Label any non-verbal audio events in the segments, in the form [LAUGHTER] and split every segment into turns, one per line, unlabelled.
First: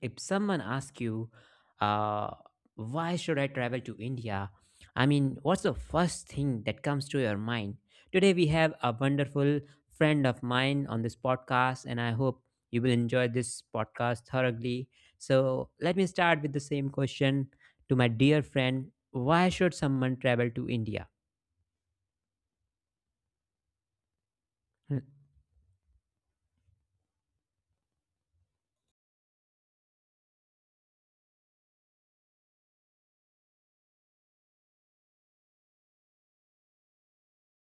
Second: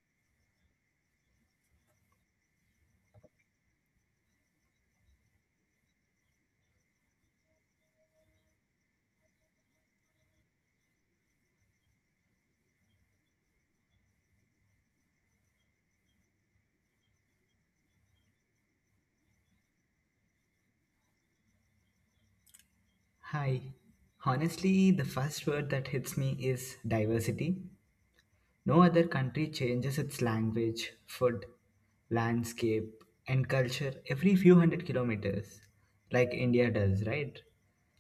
If someone asks you, uh, why should I travel to India? I mean, what's the first thing that comes to your mind? Today, we have a wonderful friend of mine on this podcast, and I hope you will enjoy this podcast thoroughly. So, let me start with the same question to my dear friend. Why should someone travel to India?
Hi. Honestly, the
Hmm.
first word that hits me is diversity. No other country changes its language, food, landscape, and culture every few hundred kilometers, like India does, right?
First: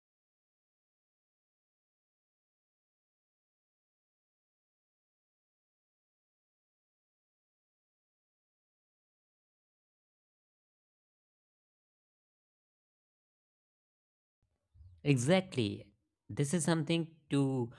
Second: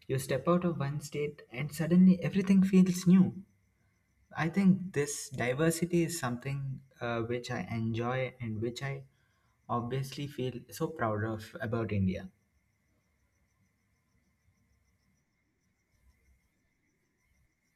You step out of one state and suddenly everything feels new. I think this diversity is something which I enjoy and which I obviously feel so proud of about India.
Exactly. This is something to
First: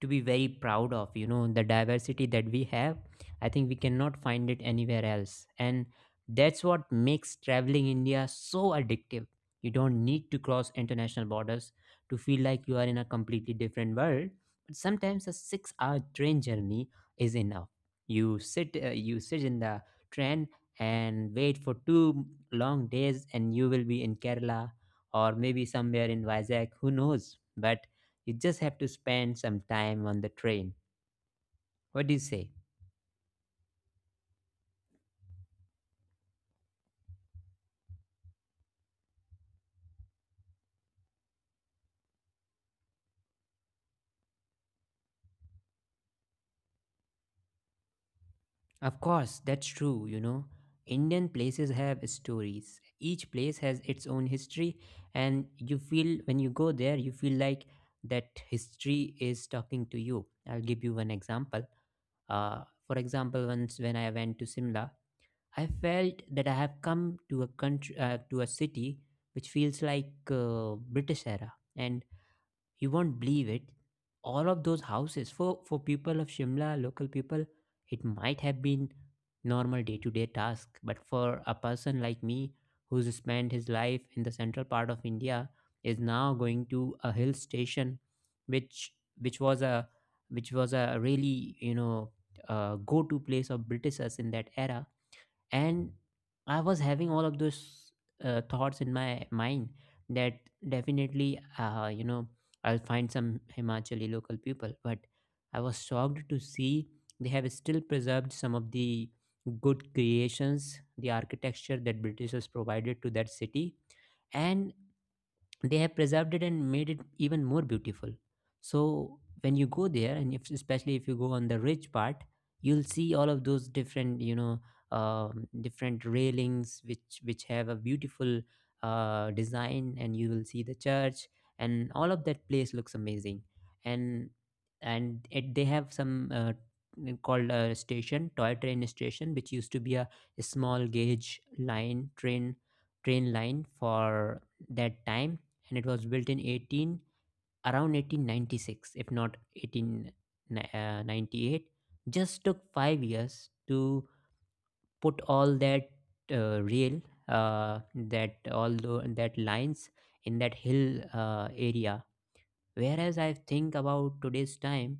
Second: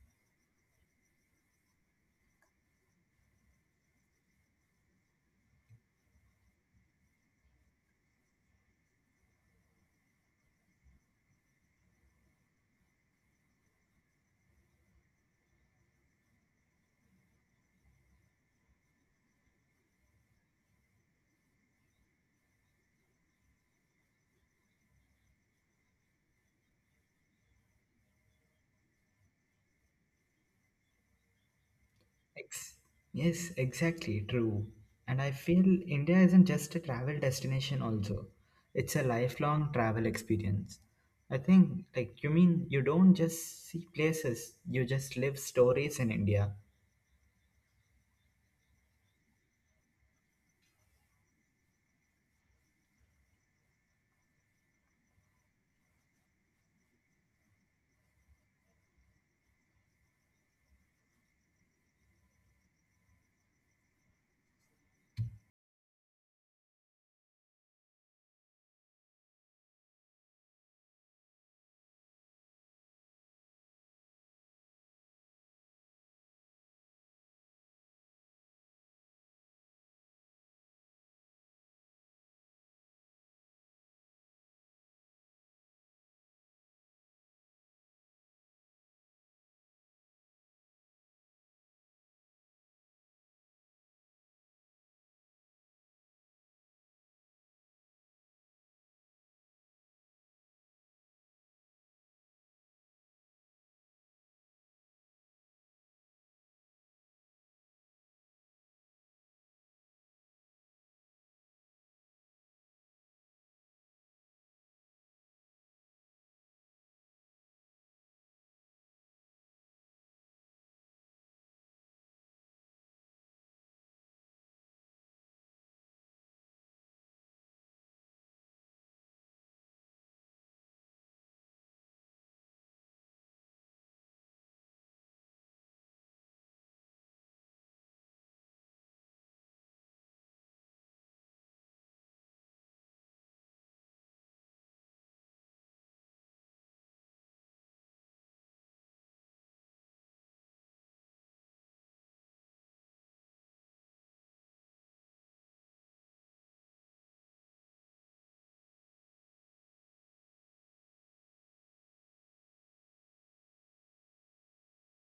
to be very proud of, you know, the diversity that we have. I think we cannot find it anywhere else, and that's what makes traveling India so addictive. You don't need to cross international borders to feel like you are in a completely different world, but sometimes a 6-hour train journey is enough. You sit, you sit in the train and wait for two long days, and you will be in Kerala, or maybe somewhere in Vizag, who knows. But you just have to spend some time on the train. What do you say?
Ex- Yes, exactly, true. And I feel India isn't just a travel destination also. It's a lifelong travel experience. I think, like you mean, you don't just see places, you just live stories in India.
Of course, that's true, you know. Indian places have stories. Each place has its own history, and you feel when you go there, you feel like that history is talking to you. I'll give you one example. For example, once when I went to Simla, I felt that I have come to a country, to a city which feels like British era, and you won't believe it. All of those houses for people of Shimla, local people, it might have been normal day-to-day task, but for a person like me who's spent his life in the central part of India is now going to a hill station which which was a which was a really, you know, go-to place of Britishers in that era. And I was having all of those thoughts in my mind that definitely, you know, I'll find some Himachali local people, but I was shocked to see they have still preserved some of the good creations, the architecture that Britishers provided to that city, and they have preserved it and made it even more beautiful. So when you go there, and if, especially if you go on the ridge part, you'll see all of those different, you know, different railings which have a beautiful design, and you will see the church, and all of that place looks amazing. and and it, they have some called a station, toy train station, which used to be a small gauge line train line for that time, and it was built in 18, around 1896, if not 1898. Just took 5 years to put all that rail uh, that all the that lines in that hill area. Whereas I think about today's time,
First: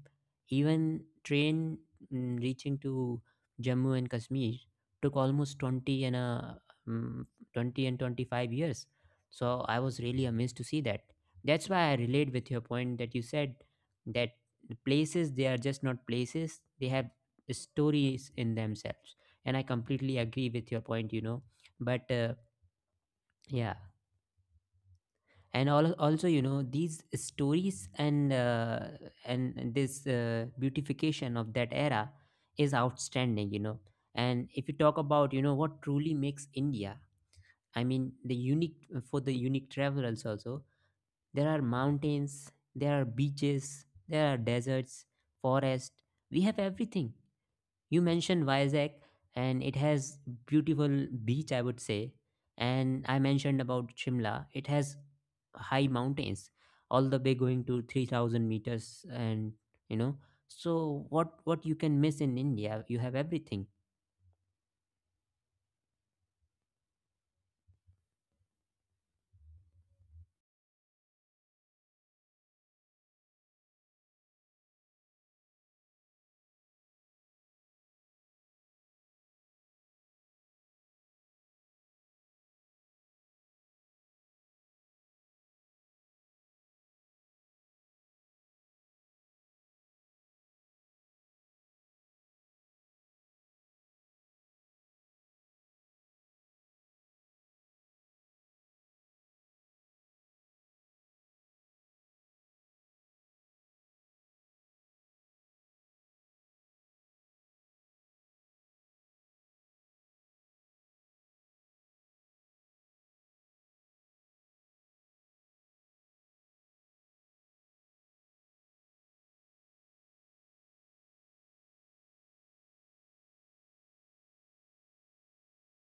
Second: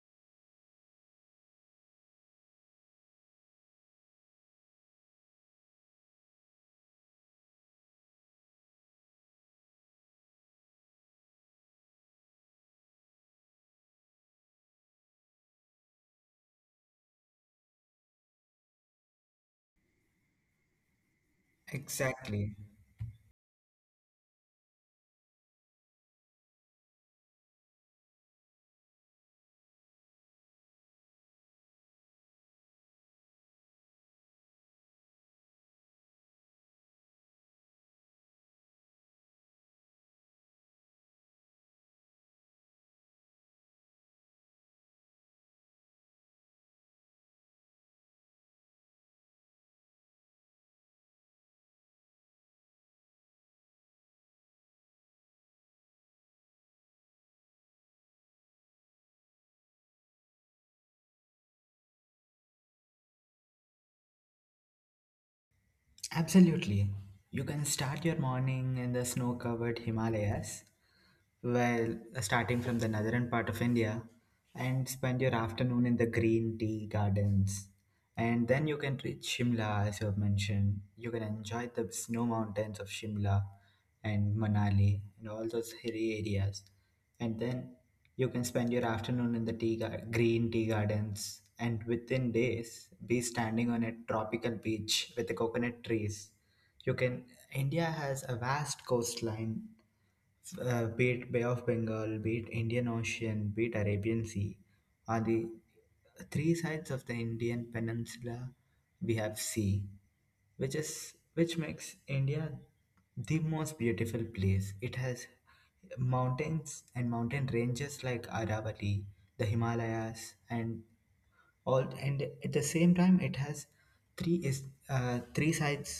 even train, reaching to Jammu and Kashmir, took almost 20 and a mm, 20 and 25 years. So I was really amazed to see that. That's why I relate with your point that you said, that the places, they are just not places, they have stories in themselves. And I completely agree with your point, you know. But
Exactly.
yeah, and all, also, you know, these stories and, and this beautification of that era is outstanding, you know. And if you talk about, you know, what truly makes India, I mean, the unique, for the unique travelers also, there are mountains, there are beaches, there are deserts, forest, we have everything. You mentioned Vizag, and it has beautiful beach, I would say. And I mentioned about Shimla, it has high mountains, all the way going to 3,000 meters, and you know. So what you can miss in India, you have everything.
Absolutely. You can start your morning in the snow-covered Himalayas. Well, starting from the northern part of India, and spend your afternoon in the green tea gardens. And then you can reach Shimla, as you have mentioned. You can enjoy the snow mountains of Shimla and Manali and all those hilly areas. And then you can spend your afternoon in the green tea gardens, and within days be standing on a tropical beach with the coconut trees, you can. India has a vast coastline, be it Bay of Bengal, be it Indian Ocean, be it Arabian Sea. On the three sides of the Indian Peninsula, we have sea, which is which makes India the most beautiful place. It has mountains and mountain ranges like Aravalli, the Himalayas, and all, and at the same time it has three is three sides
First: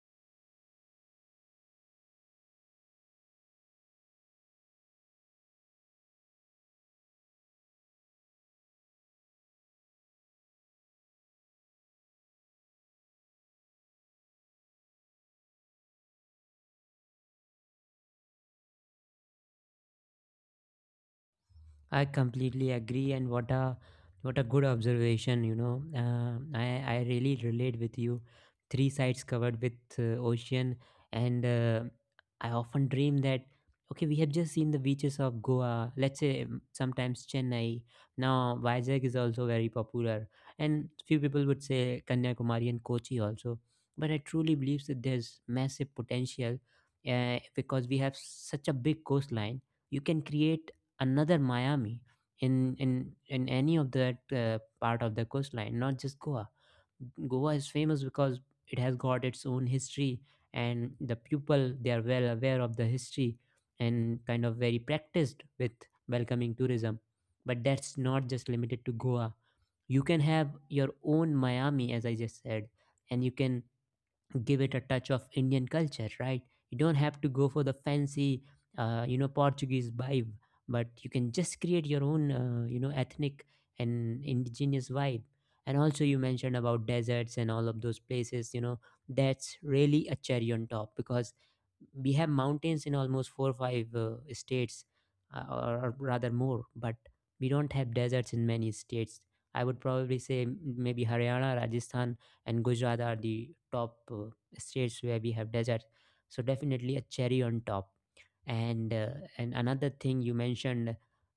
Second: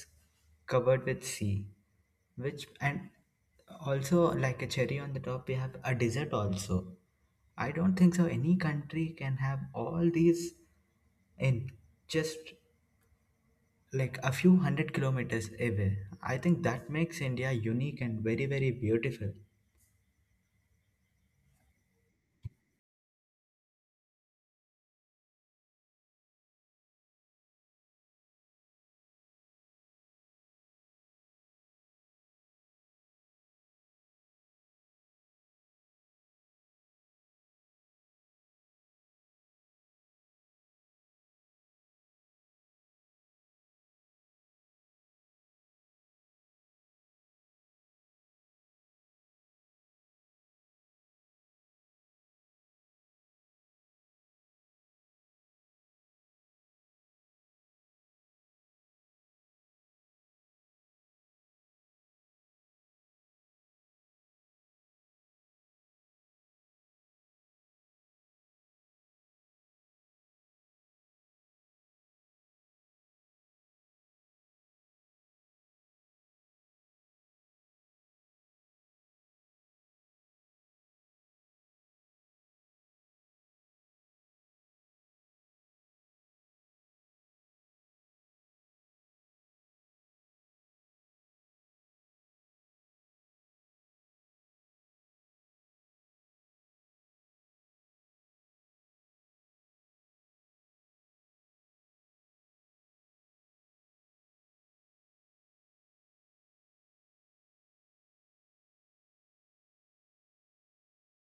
covered with sea, which, and also, like a cherry on the top, we have a dessert also. I don't think so any country can have all these in just like a few hundred kilometers away. I think that makes India unique and very, very beautiful.
I completely agree, and what a good observation. You know, I really relate with you. Three sides covered with ocean, and I often dream that okay, we have just seen the beaches of Goa. Let's say, sometimes Chennai. Now Vizag is also very popular, and few people would say Kanyakumari and Kochi also. But I truly believe that there's massive potential because we have such a big coastline. You can create another Miami in in any of that part of the coastline, not just Goa. Goa is famous because it has got its own history, and the people, they are well aware of the history and kind of very practiced with welcoming tourism. But that's not just limited to Goa. You can have your own Miami, as I just said, and you can give it a touch of Indian culture, right? You don't have to go for the fancy, you know, Portuguese vibe, but you can just create your own, you know, ethnic and indigenous vibe. And also, you mentioned about deserts and all of those places, you know, that's really a cherry on top because we have mountains in almost four or five states, or rather more, but we don't have deserts in many states. I would probably say maybe Haryana, Rajasthan, and Gujarat are the top states where we have desert. So definitely a cherry on top. And and another thing you mentioned,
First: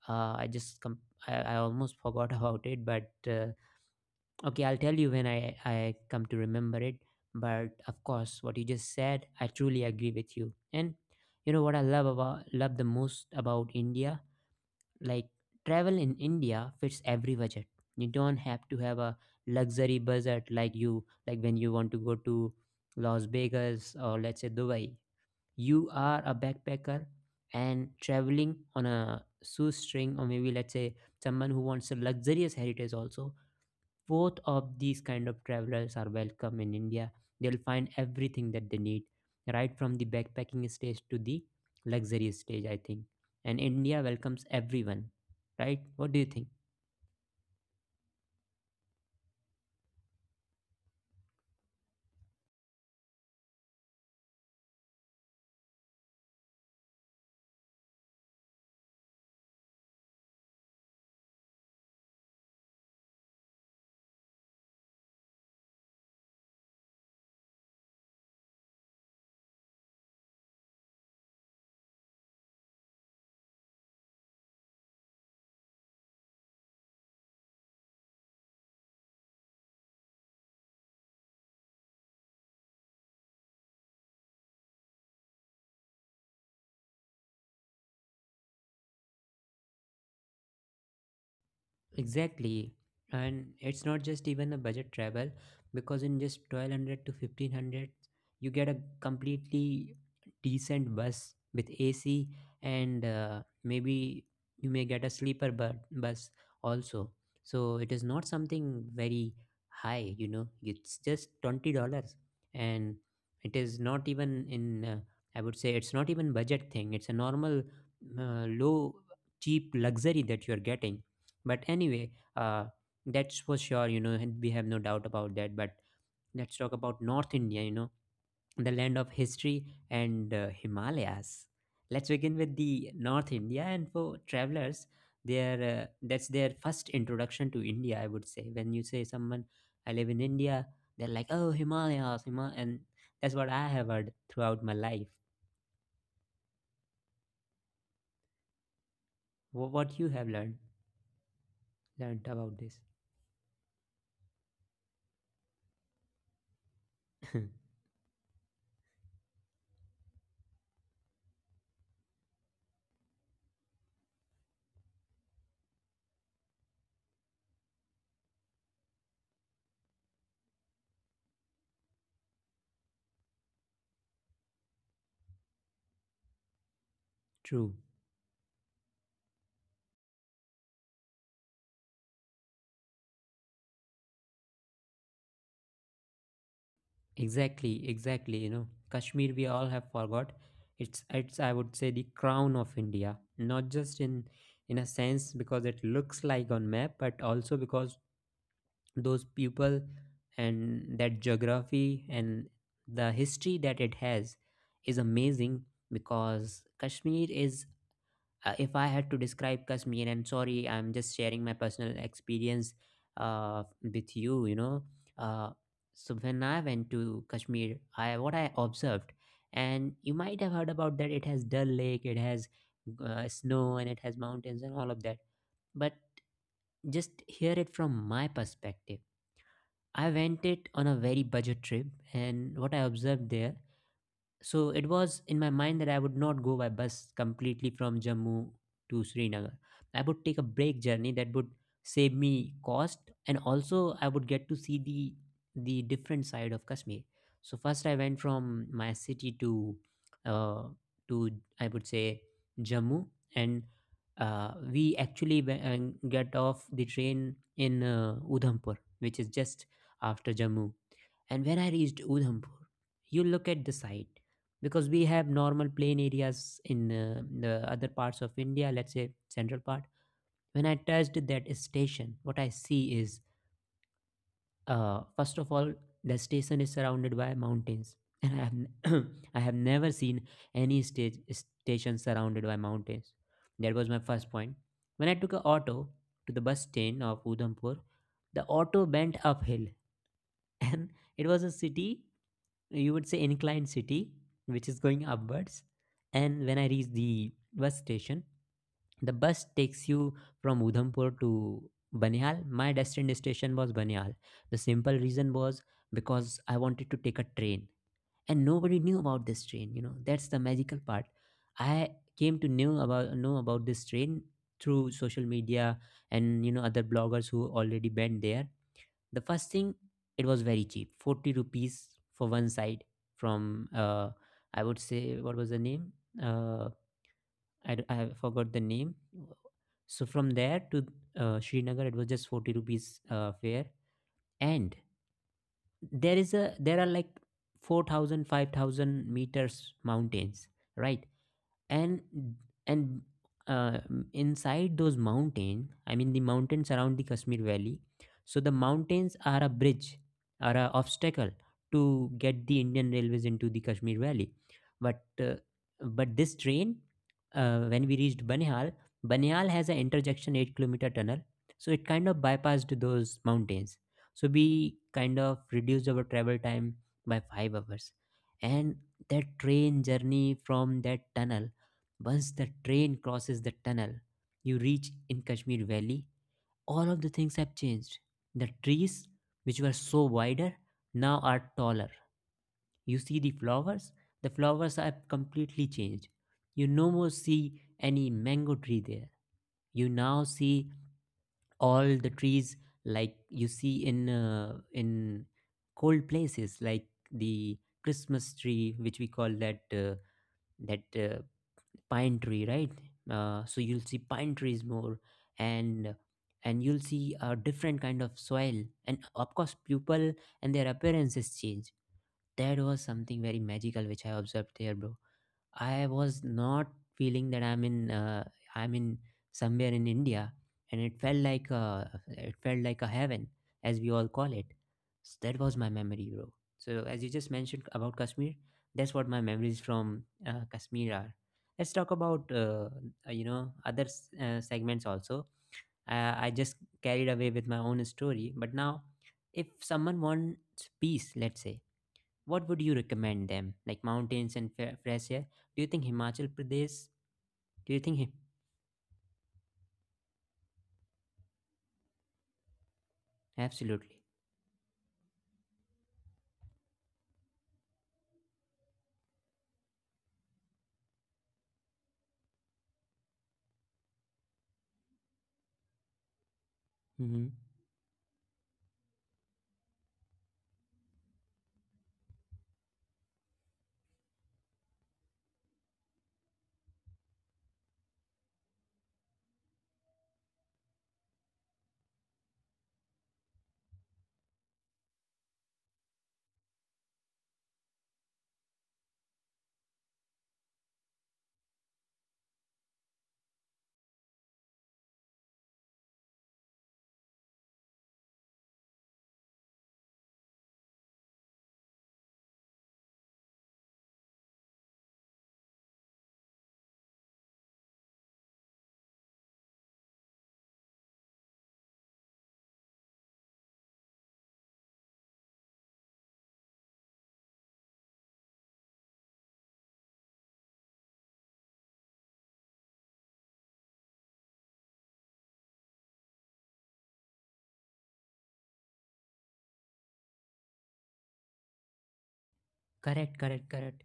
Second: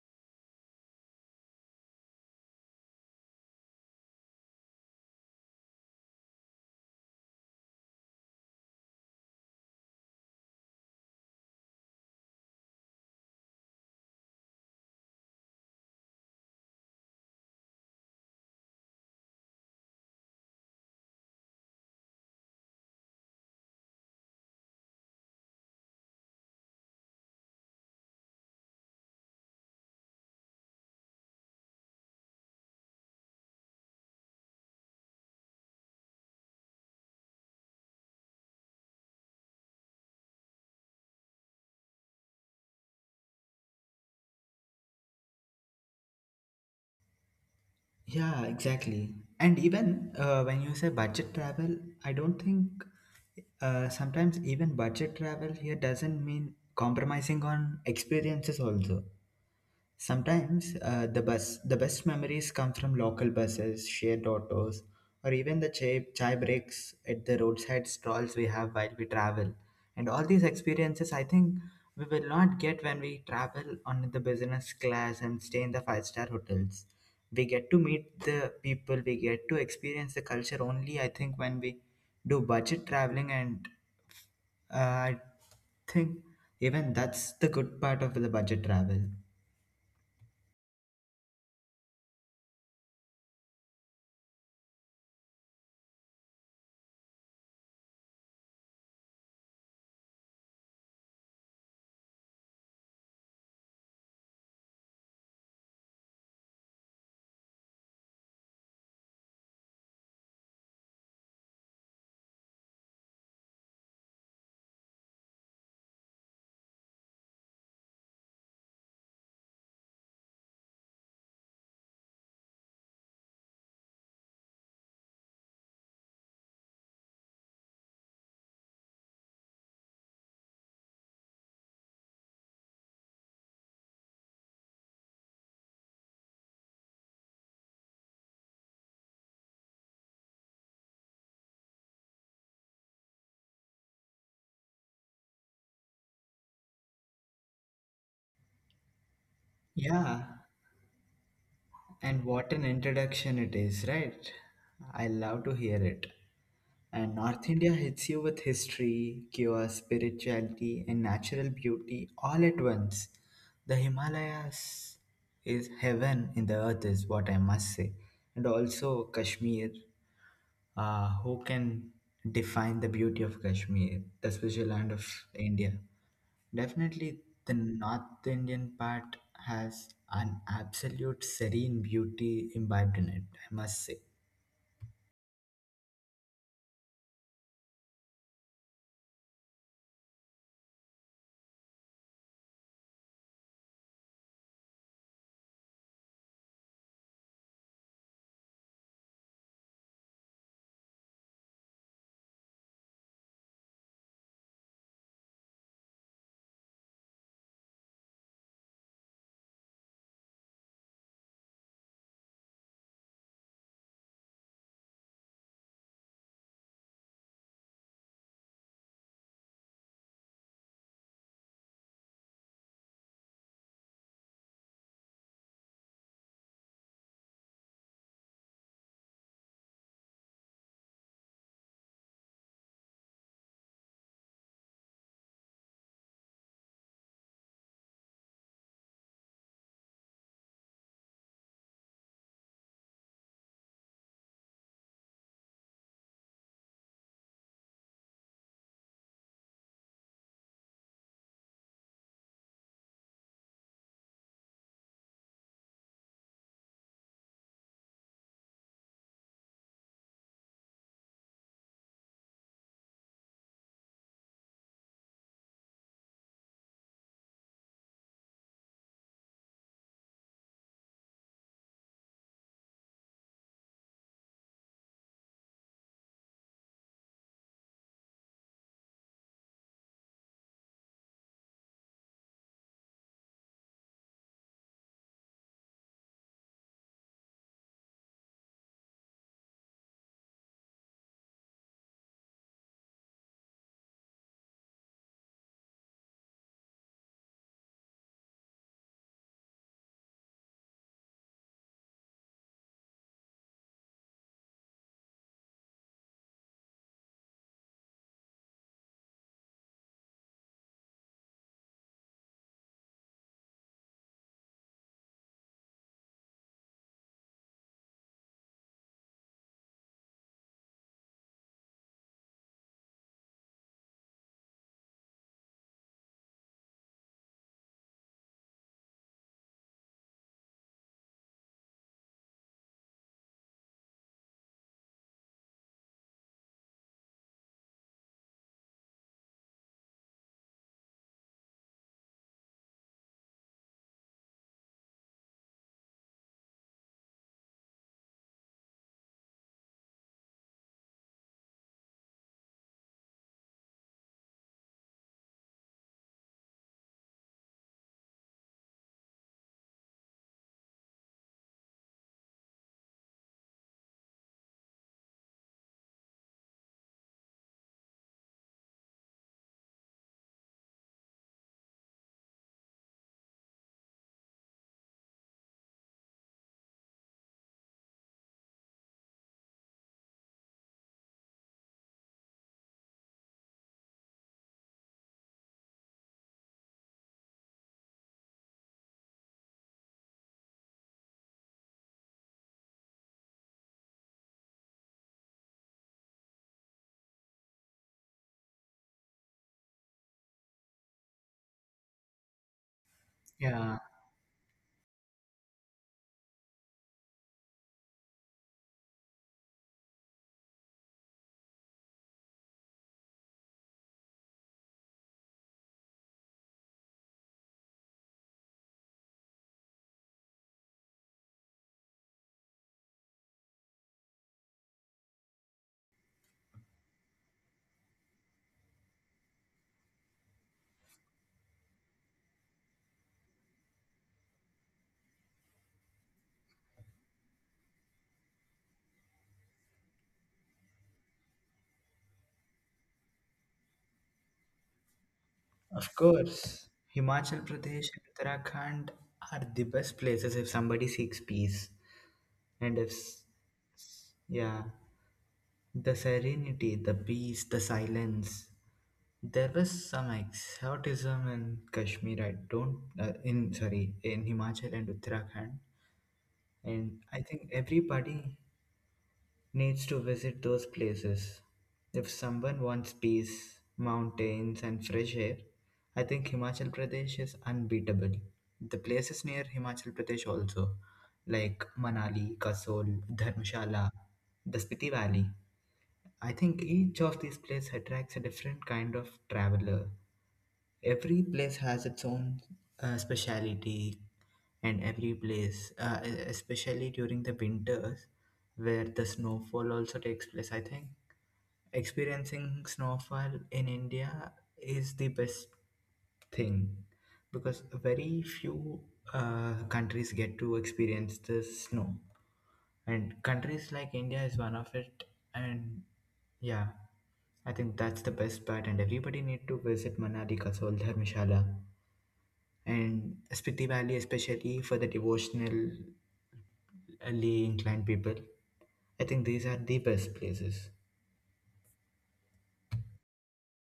uh, i just com- I almost forgot [LAUGHS] about it, but okay, I'll tell you when I come to remember it. But of course, what you just said, I truly agree with you. And you know what I love the most about India, like, travel in India fits every budget. You don't have to have a luxury budget like you like when you want to go to Las Vegas, or let's say Dubai. You are a backpacker and traveling on a shoestring, or maybe, let's say, someone who wants a luxurious heritage also, both of these kind of travelers are welcome in India. They'll find everything that they need, right from the backpacking stage to the luxury stage, I think. And India welcomes everyone, right? What do you think?
Yeah, exactly. And even when you say budget travel, I don't think sometimes even budget travel here doesn't mean compromising on experiences also. Sometimes the bus, the best memories come from local buses, shared autos, or even the chai breaks at the roadside stalls we have while we travel. And all these experiences, I think, we will not get when we travel on the business class and stay in the five-star hotels. We get to meet the people, we get to experience the culture only, I think, when we do budget traveling. And I think even that's the good part of the budget travel.
Exactly. And it's not just even a budget travel, because in just 1200 to 1500 you get a completely decent bus with AC, and maybe you may get a sleeper bus also. So it is not something very high, you know. It's just $20. And it is not even in, I would say, it's not even budget thing. It's a normal low cheap luxury that you are getting. But anyway, uh, that's for sure, you know, and we have no doubt about that. But let's talk about North India, you know, the land of history and Himalayas. Let's begin with the North India, and for travelers, their that's their first introduction to India. I would say, when you say someone, I live in India, they're like, oh, Himalayas, Hima, and that's what I have heard throughout my life. What you have
Yeah.
learned
And
about
what an
this?
introduction it is, right? I love to hear it. And North India
[LAUGHS]
hits you with history, cure, spirituality, and natural beauty all at once. The Himalayas is heaven in the earth, is what I must say. And also Kashmir. Who can define the beauty of Kashmir, the special land of India? Definitely, the
True.
North Indian part has an absolute serene beauty imbibed in it, I must say.
Exactly, exactly. You know, Kashmir, we all have forgot. It's, I would say, the crown of India, not just in a sense because it looks like on map, but also because those people and that geography and the history that it has is amazing. Because Kashmir is, if I had to describe Kashmir, and sorry, I'm just sharing my personal experience with you, you know. Uh, so when I went to Kashmir, I, what I observed, and you might have heard about that, it has Dal Lake, it has snow, and it has mountains, and all of that. But just hear it from my perspective. I went it on a very budget trip, and what I observed there, so it was in my mind that I would not go by bus completely from Jammu to Srinagar. I would take a break journey that would save me cost, and also I would get to see the different side of Kashmir. So first I went from my city to, uh, to I would say, Jammu, and uh, we actually we- uh, get off the train in, Udhampur, which is just after Jammu. And when I reached Udhampur, you look at the site, because we have normal plain areas in, the other parts of India, let's say central part. When I touched that station, what I see is, first of all, the station is surrounded by mountains, [LAUGHS] and I have [COUGHS] [CLEARS THROAT] I have never seen any stage station surrounded by mountains. That was my first point. When I took a auto to the bus stand of Udhampur, the auto bent uphill, and it was a city, you would say, inclined city, which is going upwards. And when I reached the bus station, the bus takes you from Udhampur to Banihal. My destined station was Banihal. The simple reason was because I wanted to take a train and nobody knew about this train. That's the magical part. I came to know about this train through social media and other bloggers who already went there. The first thing, it was very cheap, 40 rupees for one side from, I would say, what was the name? Uh, I forgot the name. So from there to Srinagar, it was just 40 rupees fare. And there is a there are like 4,000, 5,000 meters mountains, right? and and uh, Inside those mountain, the mountains around the Kashmir Valley, so the mountains are a obstacle to get the Indian Railways into the Kashmir Valley. But uh, but this train, when we reached Banihal, Banihal has an intersection 8-kilometer tunnel, so it kind of bypassed those mountains, so we kind of reduced our travel time by 5 hours. And that train journey from that tunnel, once the train crosses the tunnel, you reach in Kashmir Valley, all of the things have changed. The trees, which were so wider, now are taller. You see the flowers are completely changed. You no more see any mango tree there. You now see all the trees like you see in cold places, like the Christmas tree, which we call that that pine tree, right? So you'll
Yeah,
see pine trees more, and and you'll see a different kind of soil and of course people and their appearances change. That was something very magical which I observed there, bro. I was not feeling that I'm in somewhere in India, and it felt like it felt like a heaven, as we all call it. So that was my memory, bro. So as you just mentioned about Kashmir, that's what my memories from Kashmir are. Let's talk about other segments also. I just carried away with my own story, but now if someone wants peace, let's say, what would you recommend them? Like mountains and fresh air? Do you think
of
Himachal
course.
Pradesh?
Himachal
Do you
Pradesh
think him?
and Uttarakhand are the best places if somebody seeks peace. And if, s-
Absolutely.
yeah, the serenity, the peace, the silence. There was some exoticism in Kashmir, I don't, in, sorry, in Himachal and Uttarakhand. And
Hmm.
I think everybody needs to visit those places. If someone wants peace, mountains, and fresh air, I think Himachal Pradesh is unbeatable. The places near Himachal Pradesh also, like Manali, Kasol, Dharmshala, the Spiti Valley, I think each of these places attracts a different kind of traveler. Every place has its own speciality, and every place, especially during the winters, where the snowfall also takes place, I think experiencing snowfall in India is the best thing, because very few countries get to experience the snow, and countries like India is one of it. And yeah, I think that's the best part. And everybody need to visit Manali, Kasol, Dharmshala, and Spiti Valley, especially for the devotionally inclined people. I think these are the best places.
Correct, correct, correct.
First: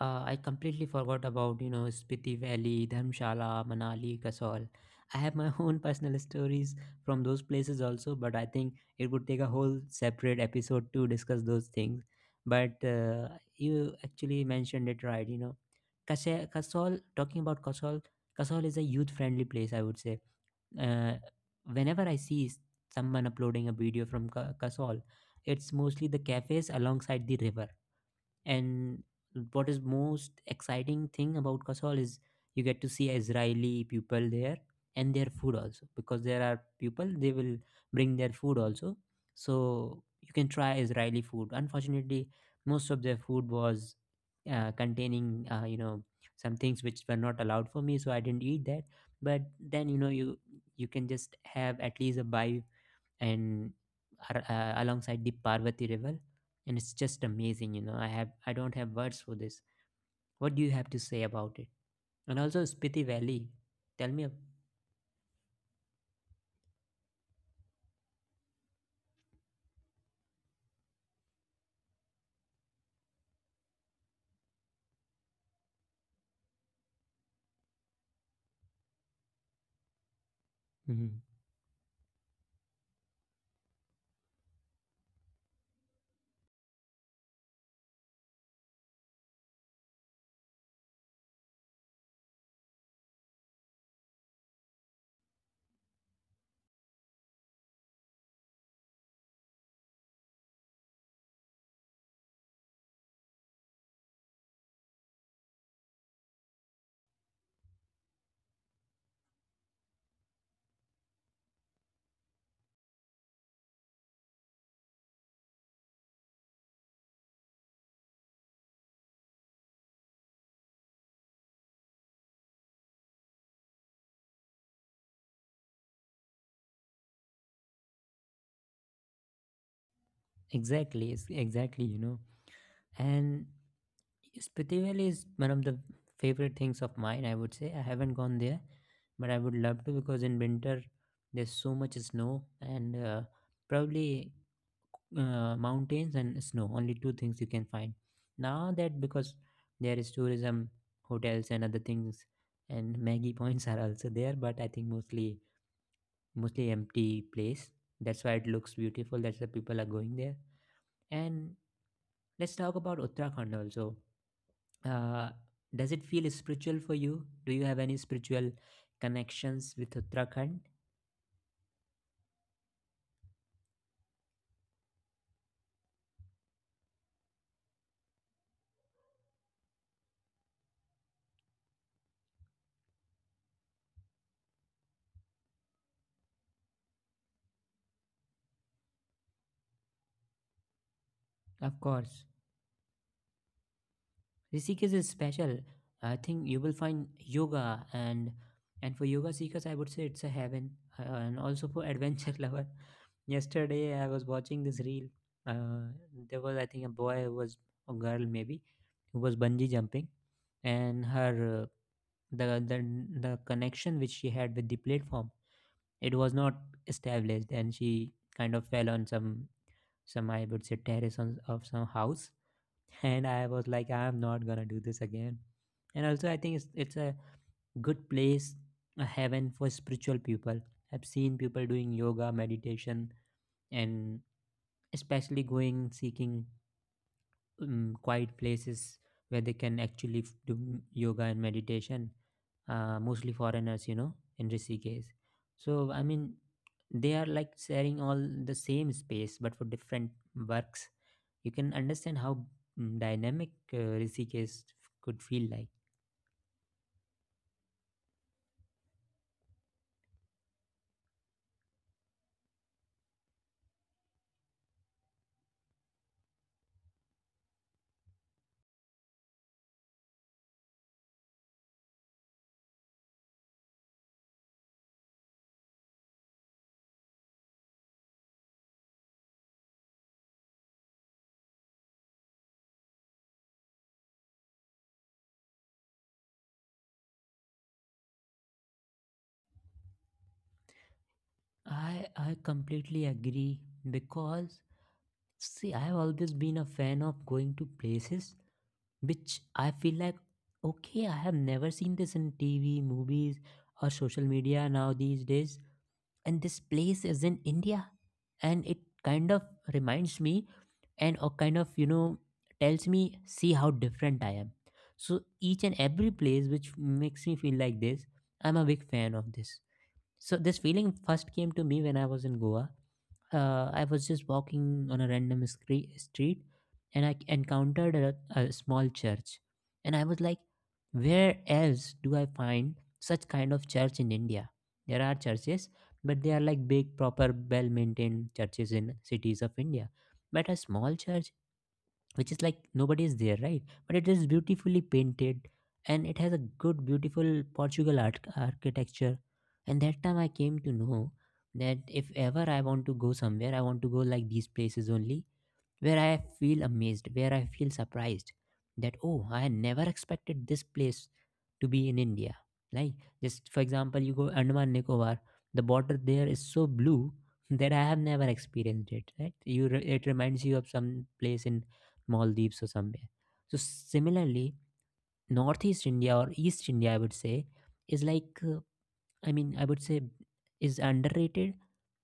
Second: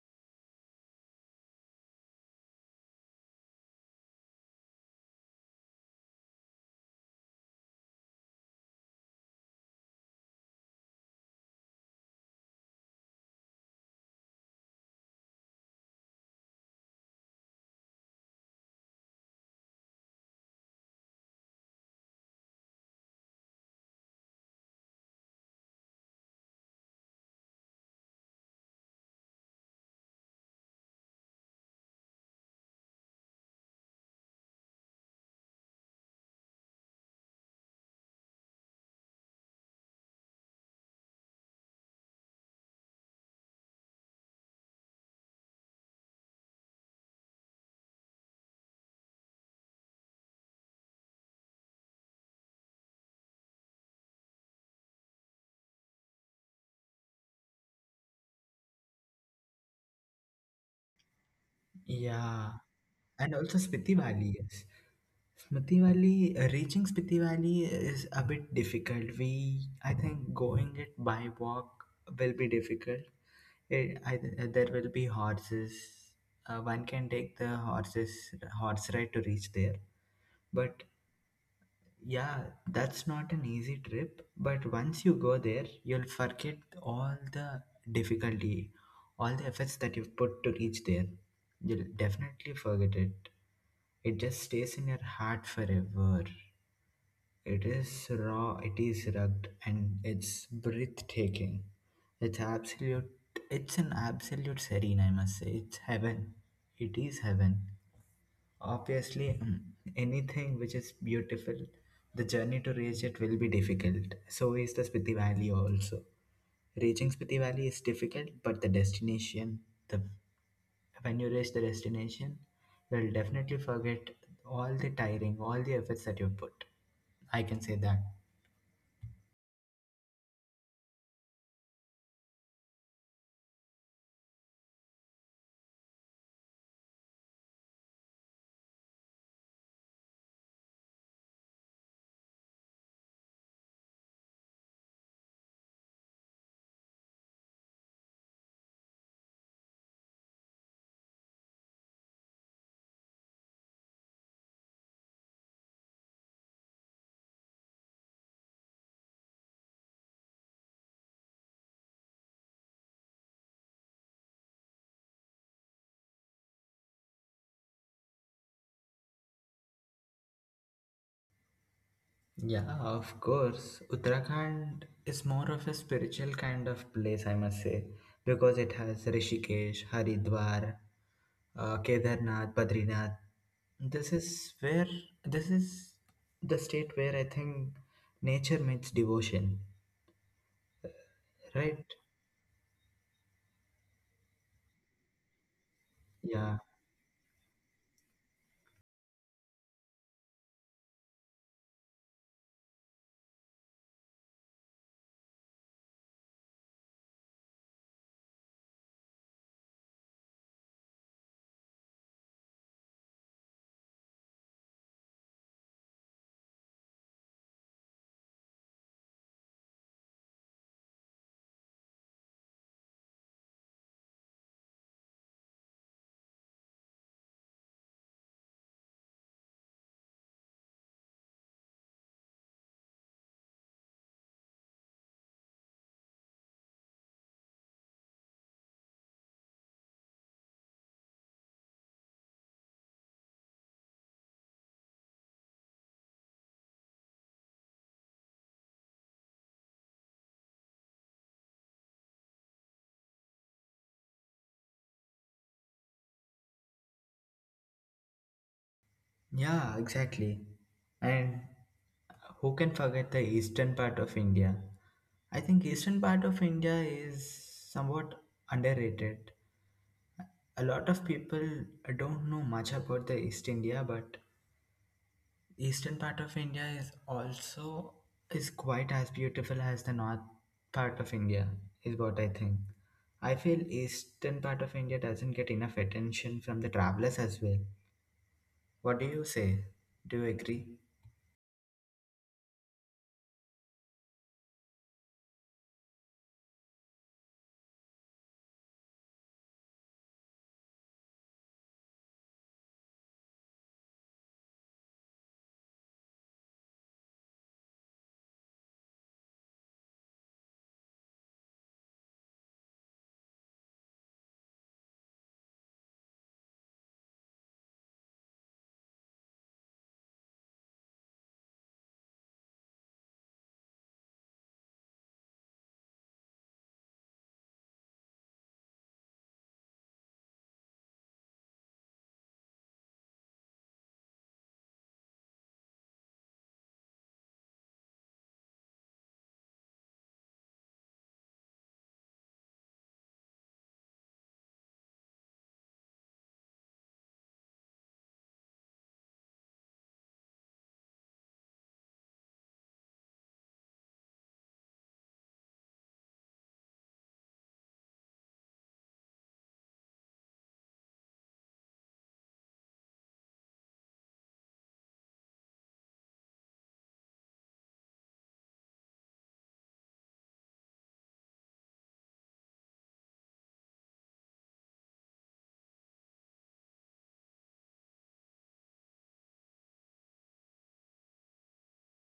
I completely forgot about Spiti Valley, Dharmshala, Manali, Kasol. I have my [LAUGHS] own personal stories from those places also, but I think it would take a whole separate episode to discuss those things. But you actually mentioned it right. You know, Kasol. Talking about Kasol, Kasol is a youth-friendly place. I would say, uh, whenever I see someone uploading a video from Kasol, it's mostly the cafes alongside the river. And what is most exciting thing about Kasol is you get to see Israeli people there and their food also, because there are people they will bring their food also. So you can try Israeli food. Unfortunately, most of their food was containing, some things which were not allowed for me, so I didn't eat that. But then you know, you can just have at least a bite. And alongside the Parvati River, and it's just amazing. You know, I don't have words for this. What do you have to say about it?
Yeah,
And also Spiti
and also
Valley.
Spiti
Tell
Valley,
me.
yes. Smriti Valley, reaching Spiti Valley is a bit difficult. We, I think, going it by walk will be difficult. There will be horses. One can take the horse ride to reach there, but
Mhm.
yeah, that's not an easy trip, but once you go there, you'll forget all the difficulty, all the efforts that you've put to reach there. You'll definitely forget it. It just stays in your heart forever. It is raw, it is rugged, and it's breathtaking. It's absolute, it's an absolute serene, I must say. It's heaven. It is heaven. Obviously, anything which is beautiful, the journey to reach it will be difficult. So is the Spiti Valley also. Reaching Spiti Valley is difficult, but the destination, the when you reach the destination, you will definitely forget all the tiring, all the efforts that you put. I can say that.
Exactly, exactly. You know, and Spiti Valley is one of the favorite things of mine. I would say I haven't gone there, but I would love to because in winter there's so much snow and, probably, mountains and snow only two things you can find now, that because there is tourism, hotels and other things, and [LAUGHS] maggie points are also there. But I think mostly, mostly empty place, that's why it looks beautiful, that's why people are going there. And let's talk about Uttarakhand also. uh, does it feel spiritual for you? Do you have any spiritual connections with Uttarakhand?
Yeah, of course. Uttarakhand is more of a spiritual kind of place, I must say, because it has Rishikesh, Haridwar, Kedarnath, Badrinath. This is where this is the state where I think nature meets devotion,
Of
right?
course. Rishikesh is special. I think
Yeah,
you will find yoga, and for yoga seekers, I would say it's a heaven. And also for adventure [LAUGHS] lover, yesterday I was watching this reel. Uh, there was, I think, a boy who was, a girl maybe, who was bungee jumping, and her, the the connection which she had with the platform, it was not established, and she kind of fell on some, I would say terrace on, of some house. And I was like, I'm not gonna do this again. And also, I think it's a good place, a heaven for spiritual people. I've seen people doing yoga, meditation, and especially going seeking quiet places where they can actually do yoga and meditation. Mostly foreigners, you know, in Rishikesh. So I mean, they are like sharing all the same space, but for different works. You can understand how, dynamic Rishikesh could feel like.
yeah, exactly. And who can forget the eastern part of India? I think eastern part of India is somewhat underrated. A lot of people don't know much about the East India, but eastern part of India is also is quite as beautiful as the north part of India, is what I think. I feel eastern part of India doesn't get enough attention from the travelers as well. What do you say, do you agree?
I completely agree because, see, I've always been a fan of going to places which I feel like, okay, I have never seen this in TV, movies or social media now these days, and this place is in India, and it kind of reminds me, and or kind of, tells me, see how different I am. So each and every place which makes me feel like this, I'm a big fan of this. So this feeling first came to me when I was in Goa. I was just walking on a random street and I encountered a small church. And I was like, where else do I find such kind of church in India? There are churches, but they are like big, proper, well maintained churches in cities of India. But a small church, which is like nobody is there, right? But it is beautifully painted and it has a good beautiful Portugal art architecture. And that time I came to know that if ever I want to go somewhere, I want to go like these places only, where I feel amazed, where I feel surprised that, oh, I never expected this place to be in India. Like, just for example, you go Andaman Nicobar, the water there is so blue [LAUGHS] that I have never experienced it, right? You, it reminds you of some place in Maldives or somewhere. So, similarly, Northeast India or East India, I would say, is like, I would say is underrated.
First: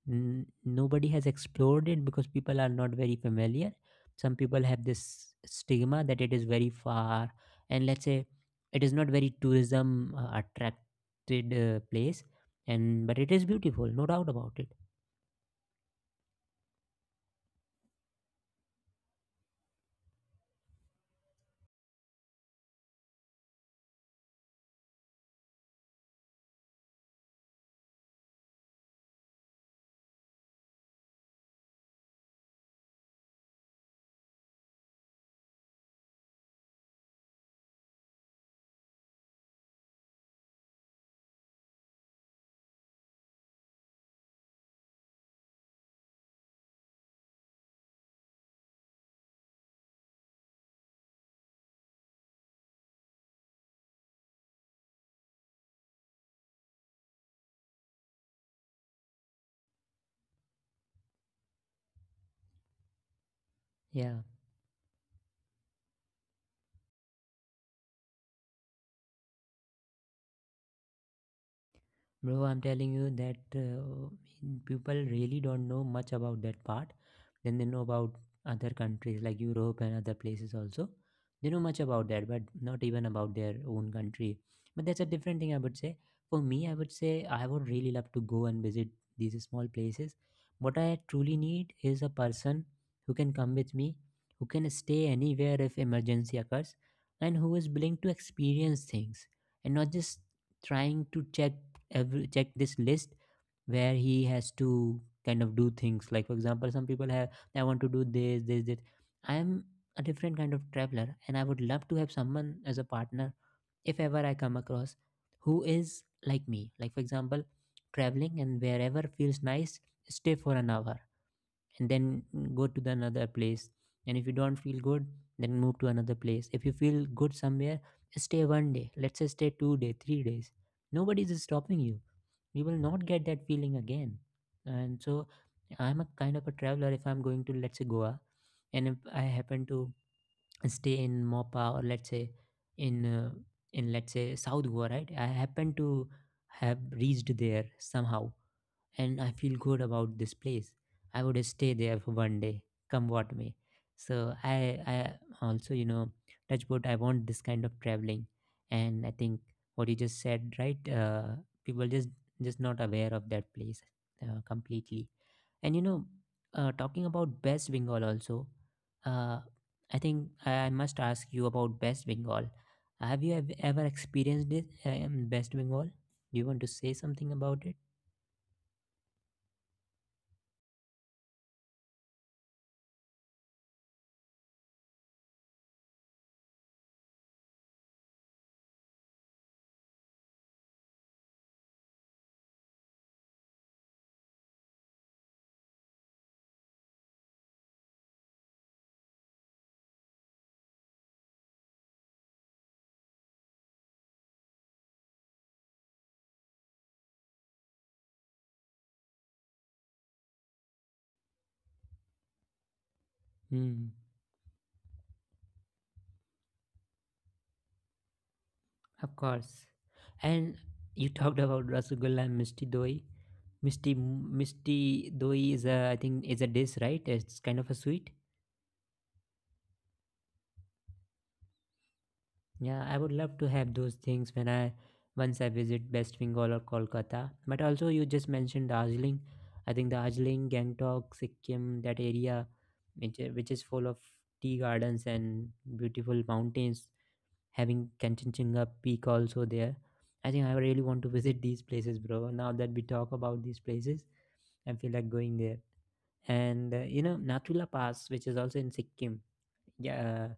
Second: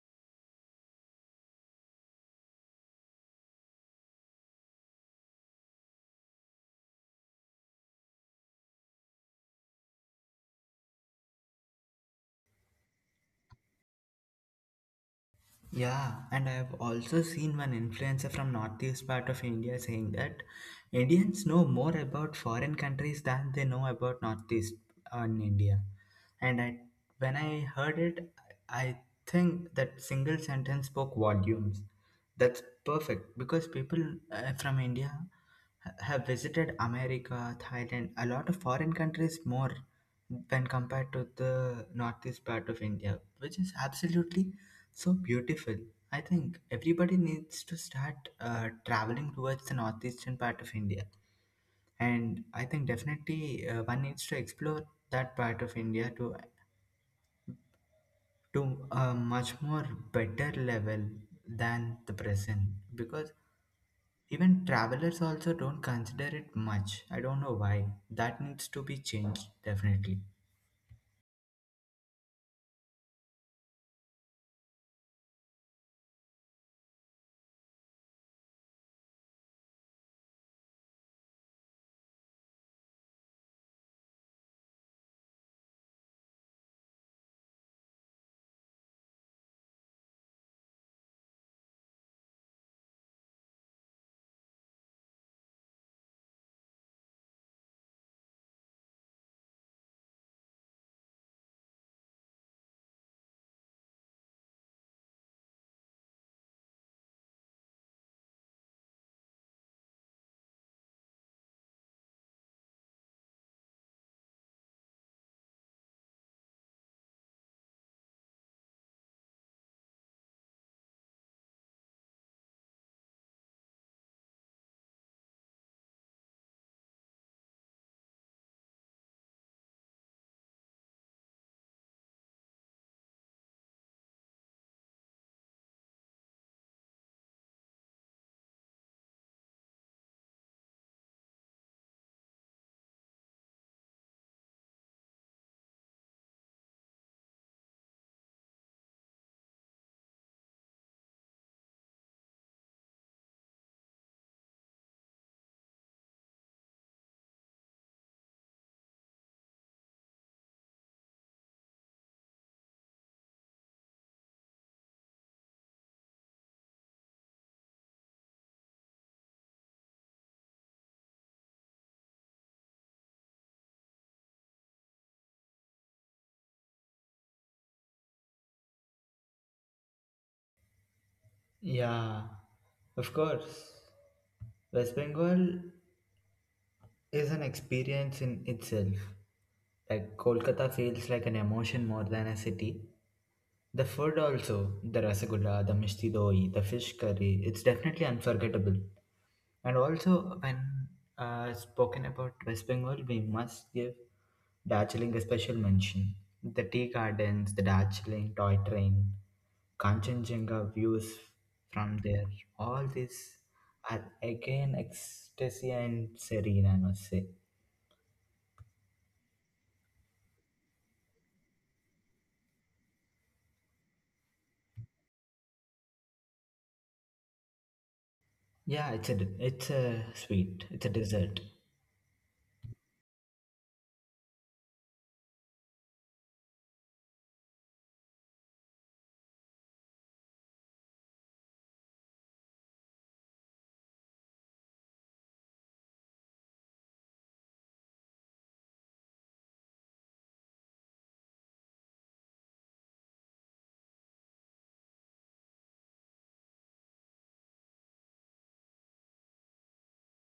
Nobody has explored it because people are not very familiar. Some people have this stigma that it is very far, and let's say it is not very tourism attracted place. And but it is beautiful, no doubt about it.
Yeah, and I have also seen one influencer from northeast part of India saying that Indians know more about foreign countries than they know about northeast on India. And I, when I heard it, I think that single sentence spoke volumes. That's perfect because people from India have visited America, Thailand, a lot of foreign countries more when compared to the northeast part of India, which is absolutely so beautiful. I think everybody needs to start traveling towards the northeastern part of India. And I think definitely one needs to explore that part of India to a much more better level than the present. Because
Yeah.
even travelers also don't consider it much. I don't know why. That needs to be changed, definitely.
Bro, I'm telling you that, people really don't know much about that part. Then they know about other countries like Europe and other places also. They know much about that, but not even about their own country. But that's a different thing, I would say. For me, I would say I would really love to go and visit these small places. What I truly need is a person who can come with me, who can stay anywhere if emergency occurs, and who is willing to experience things and not just trying to check every, check this list, where he has to kind of do things. Like for example, some people have, I want to do this, this, this. I am a different kind of traveler, and I would love to have someone as a partner, if ever I come across, who is like me. Like for example, traveling and wherever feels nice, stay for an hour, and then go to the another place. And if you don't feel good, then move to another place. If you feel good somewhere, stay 1 day, let's say, stay 2 day, 3 days. Nobody's stopping you. We will not get that feeling again. And so I'm a kind of a traveler, if I'm going to, let's say, Goa, and if I happen to stay in Mopa, or let's say in, let's say South Goa, right? I happen to have reached there somehow and I feel good about this place, I would stay there for 1 day, come what may. So I also, you know, touch wood, I want this kind of traveling. And I think what you just said, right? People just not aware of that place, completely. And you know, talking about West Bengal also, uh, I think I must ask you about West Bengal. Have you ever experienced it in West Bengal? Do you want to say something about it?
Yeah, of course. West Bengal is an experience in itself. Like Kolkata feels like an emotion more than a city. The food also, the rasagulla, the mishti doi, the fish curry, it's definitely unforgettable. And also, when spoken about West Bengal, we must give Darjeeling a special mention. The tea gardens, the Darjeeling toy train, Kanchenjunga views from there, all these
Hmm.
are again ecstasy and serene, I must say.
Of course. And you talked about rasgulla and misti doi. Misti doi is a, I think is a dish, right? It's kind of a sweet.
Yeah, it's a sweet. It's a dessert.
Yeah, I would love to have those things when I once I visit West Bengal or Kolkata. But also you just mentioned Darjeeling. I think Darjeeling, Gangtok, Sikkim, that area which is full of tea gardens and beautiful mountains, having Kanchenjunga Peak also there. I think I really want to visit these places, bro. Now that we talk about these places, I feel like going there. And Nathula Pass, which is also in Sikkim. Yeah,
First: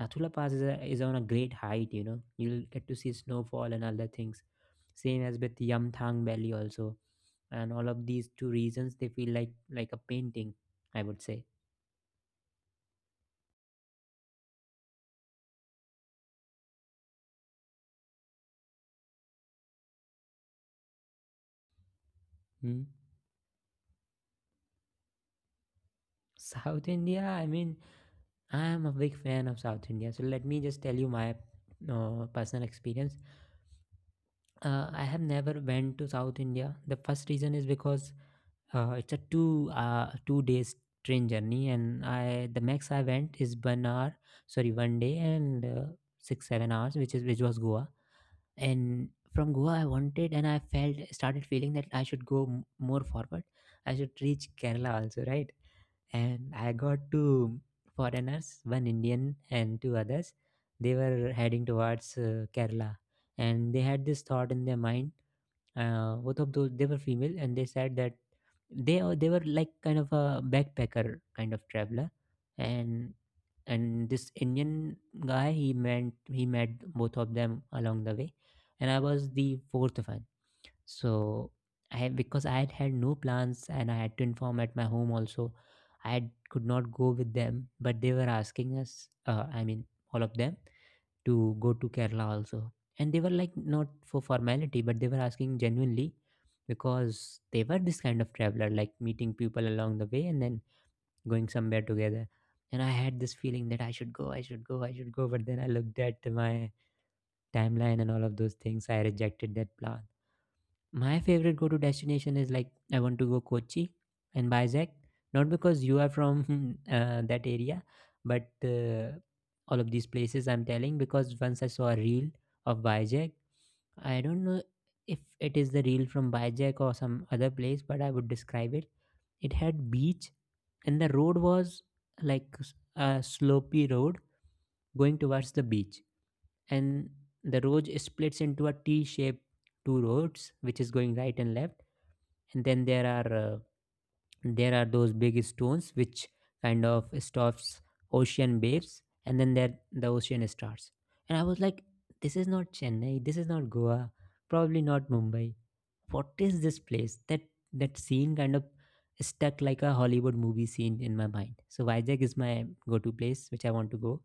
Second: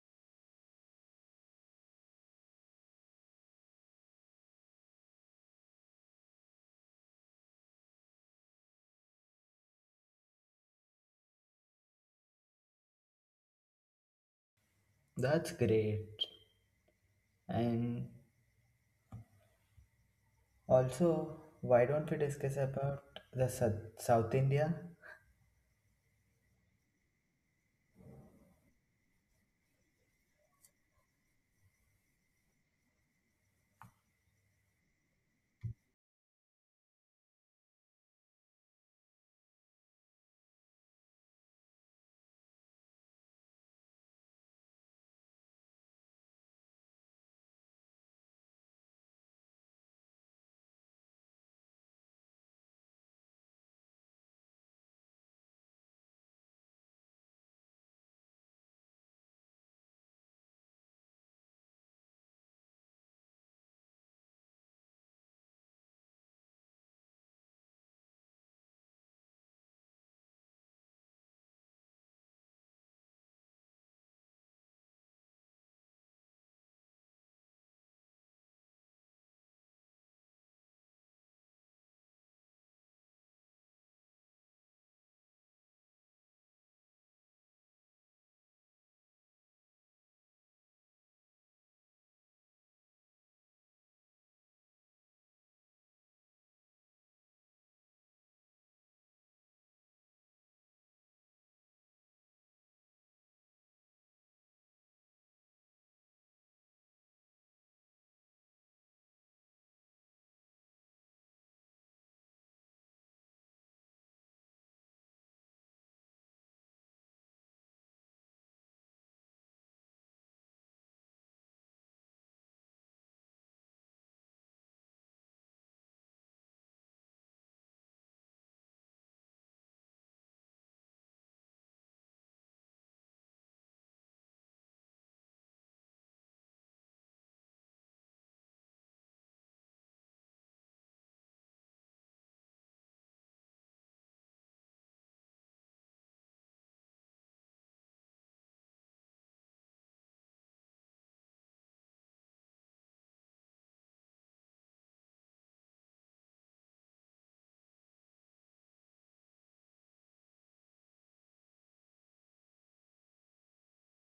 Nathula Pass is, a, is on a great height. You know, you'll get to see snowfall and other things. Same as with Yamthang Valley also, and all of these two reasons they feel like a painting, I would say.
That's great. And also, why don't we discuss
Hmm.
about the South India?
South India, I mean, I am a big fan of South India, so let me just tell you my personal experience. I have never went to South India. The first reason is because it's a 2 days train journey, and I the max I went is 1 hour, sorry, 1 day and 6 7 hours, which is which was Goa. And from Goa, I wanted and I felt started feeling that I should go more forward. I should reach Kerala also, right? And I got two foreigners, one Indian and two others. They were heading towards Kerala, and they had this thought in their mind. Both of those they were female, and they said that they were like kind of a backpacker kind of traveler, and and this Indian guy he met both of them along the way, and I was the fourth one. So I, because I had no plans and I had to inform at my home also, I had, could not go with them, but they were asking us, I mean, all of them, to go to Kerala also. And they were like not for formality, but they were asking genuinely because they were this kind of traveler, like meeting people along the way and then going somewhere together. And I had this feeling that I should go, but then I looked at my timeline and all of those things, I rejected that plan. My favorite go to destination is like I want to go Kochi and Vizag, not because you are from [LAUGHS] that area, but all of these places I'm telling because once I saw a reel of Vizag. I don't know if it is the reel from Vizag or some other place, but I would describe it. It had beach and the road was like a slopey road going towards the beach, and the road splits into a T-shaped two roads which is going right and left. And then there are those big stones which kind of stops ocean waves, and then there the ocean starts. And I was like, this is not Chennai, this is not Goa, probably not Mumbai. What is this place? That scene kind of stuck like a Hollywood movie scene in my mind. So Vijayag is my go to place which I want to go.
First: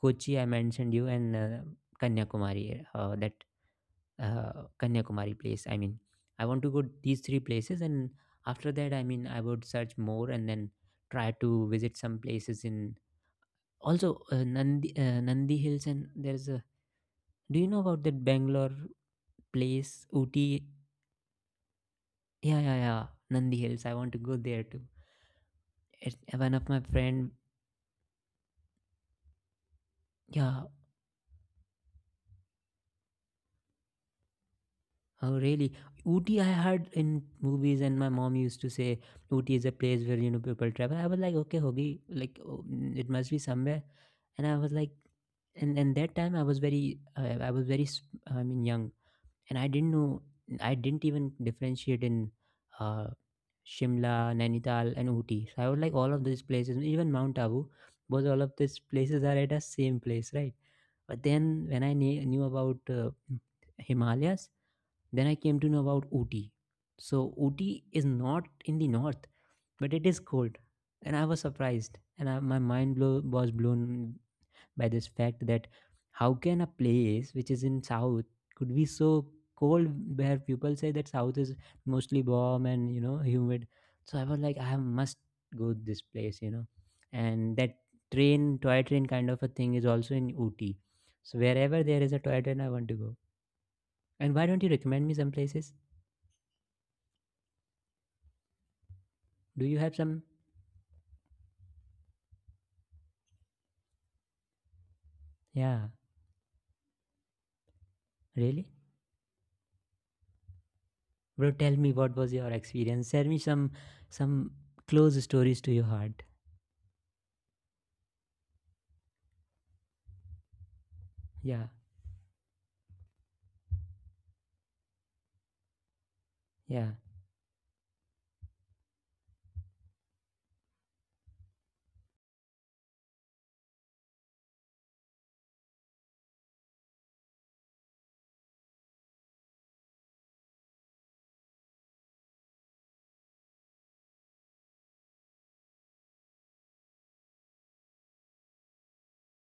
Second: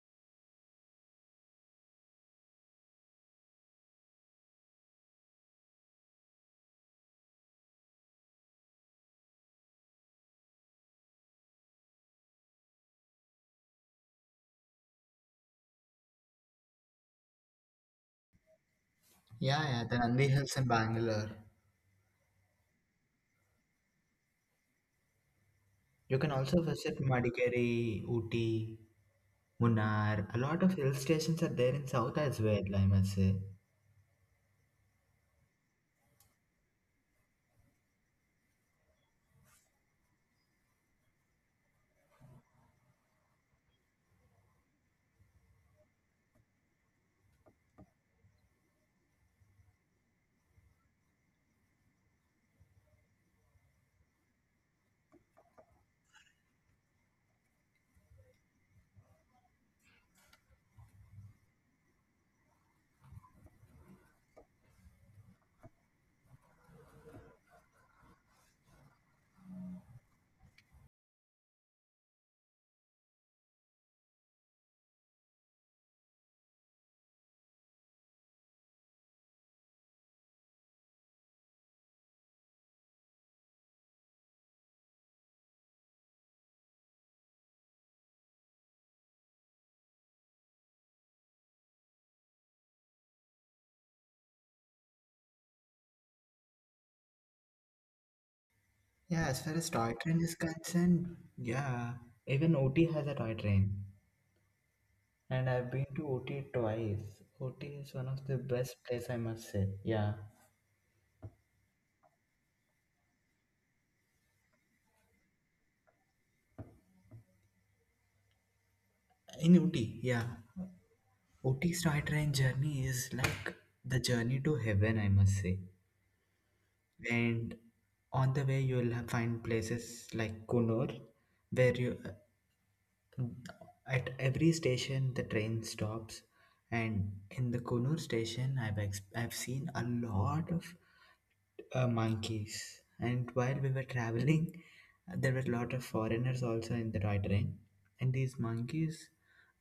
Kochi I mentioned you, and Kanyakumari, that uh, Kanyakumari place. I mean, I want to go these three places, and after that, I mean, I would search more and then try to visit some places in also Nandi Hills. And there's a do you know about that Bangalore
Yeah, yeah. The
place
Nandi Hills in
Uti?
Bangalore.
Yeah, yeah, yeah, Nandi Hills. I want to go there too.
You
It's
can also
one of my
visit
friend.
Madikeri, Ooty, Munnar. A lot of
Yeah.
hill stations are there in South as well, I must say.
Oh, really? Ooty, I heard in movies, and my mom used to say Ooty is a place where you know people travel. I was like, okay, hogi, like oh, mm, it must be somewhere. And I was like, and that time I was very, I was very, I mean, young, and I didn't know, I didn't even differentiate in uh, Shimla, Nainital, and Ooty. So I was like all of these places, even Mount Abu, was all of these places are at the same place, right? But then when I knew about Himalayas, then I came to know about Ooty. So Ooty is not in the north, but it is cold. And I was surprised, and I, was blown by this fact that how can a place which is in south could be so cold, where people say that south is mostly warm and, you know, humid. So I was like, I must go this place, you know. And that train toy train kind of a thing is also in Ooty. So wherever there is a toy train, I want to go. And why don't you recommend me some places?
Yeah, as far as
Do you
toy
have
train
some?
is concerned, yeah, even Ooty has a toy train. And I've been
Yeah,
to OT twice. OT is one of the best
really,
place I must say. Yeah.
bro, tell me what was your experience. Tell me some close stories to your heart.
In OT, yeah. OT
Yeah,
Star Train journey is like the journey to heaven, I must say.
yeah,
And on the way, you'll find places like Kunur, where you at every station the train stops. And in the Kunur station, I've seen a lot of monkeys. And while we were traveling, [LAUGHS] there were a lot of foreigners also in the toy train. And these monkeys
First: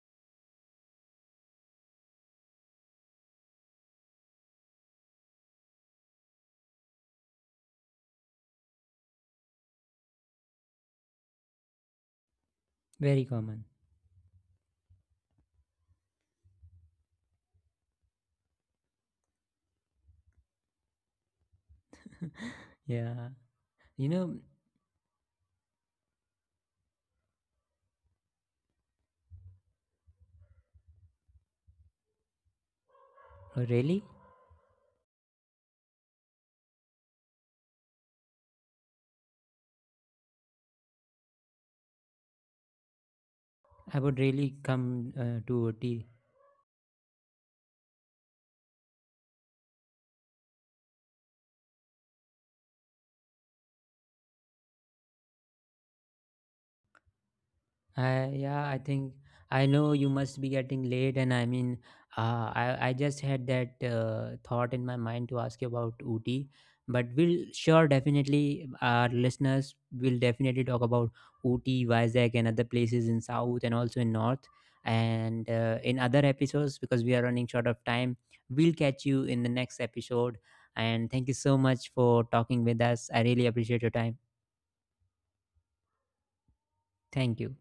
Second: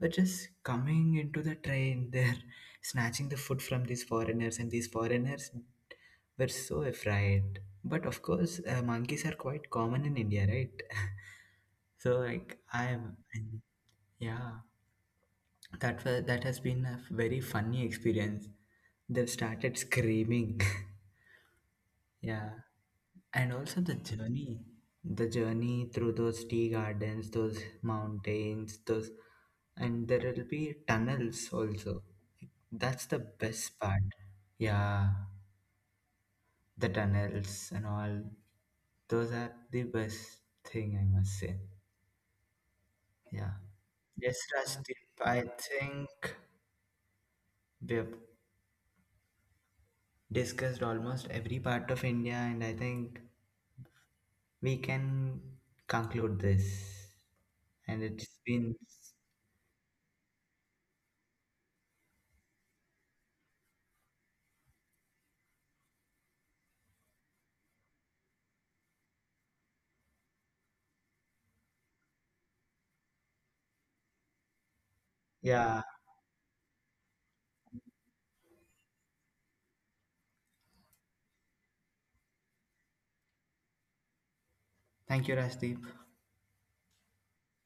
were just coming into the train. [LAUGHS] They're snatching the food from these foreigners, and these foreigners were so afraid. But of course, monkeys are quite common in India, right? [LAUGHS] So like I'm,
very common.
yeah, that was that has been a very funny experience. They've started screaming. [LAUGHS] Yeah,
Yeah,
and also
you know,
the journey through those tea gardens, those mountains, those, and there will be tunnels also, that's the best part.
really,
Yeah, the tunnels and all, those are the best thing, I must say. Yeah.
I would
Yes,
really
Rajdeep,
come
I
to OT.
think we have discussed almost every part of India, and I think we can conclude this. And
I
it's
yeah,
been,
I think I know you must be getting late, and I mean, I just had that thought in my mind to ask you about Ooty, but we'll sure definitely, our listeners will definitely talk about Ooty, Vizag, and other places in South and also in North, and
yeah.
in other episodes because we are running short of time. We'll catch you in the next episode, and thank you so much for talking with us. I really appreciate your time.
Thank you, Rajdeep.
Thank you.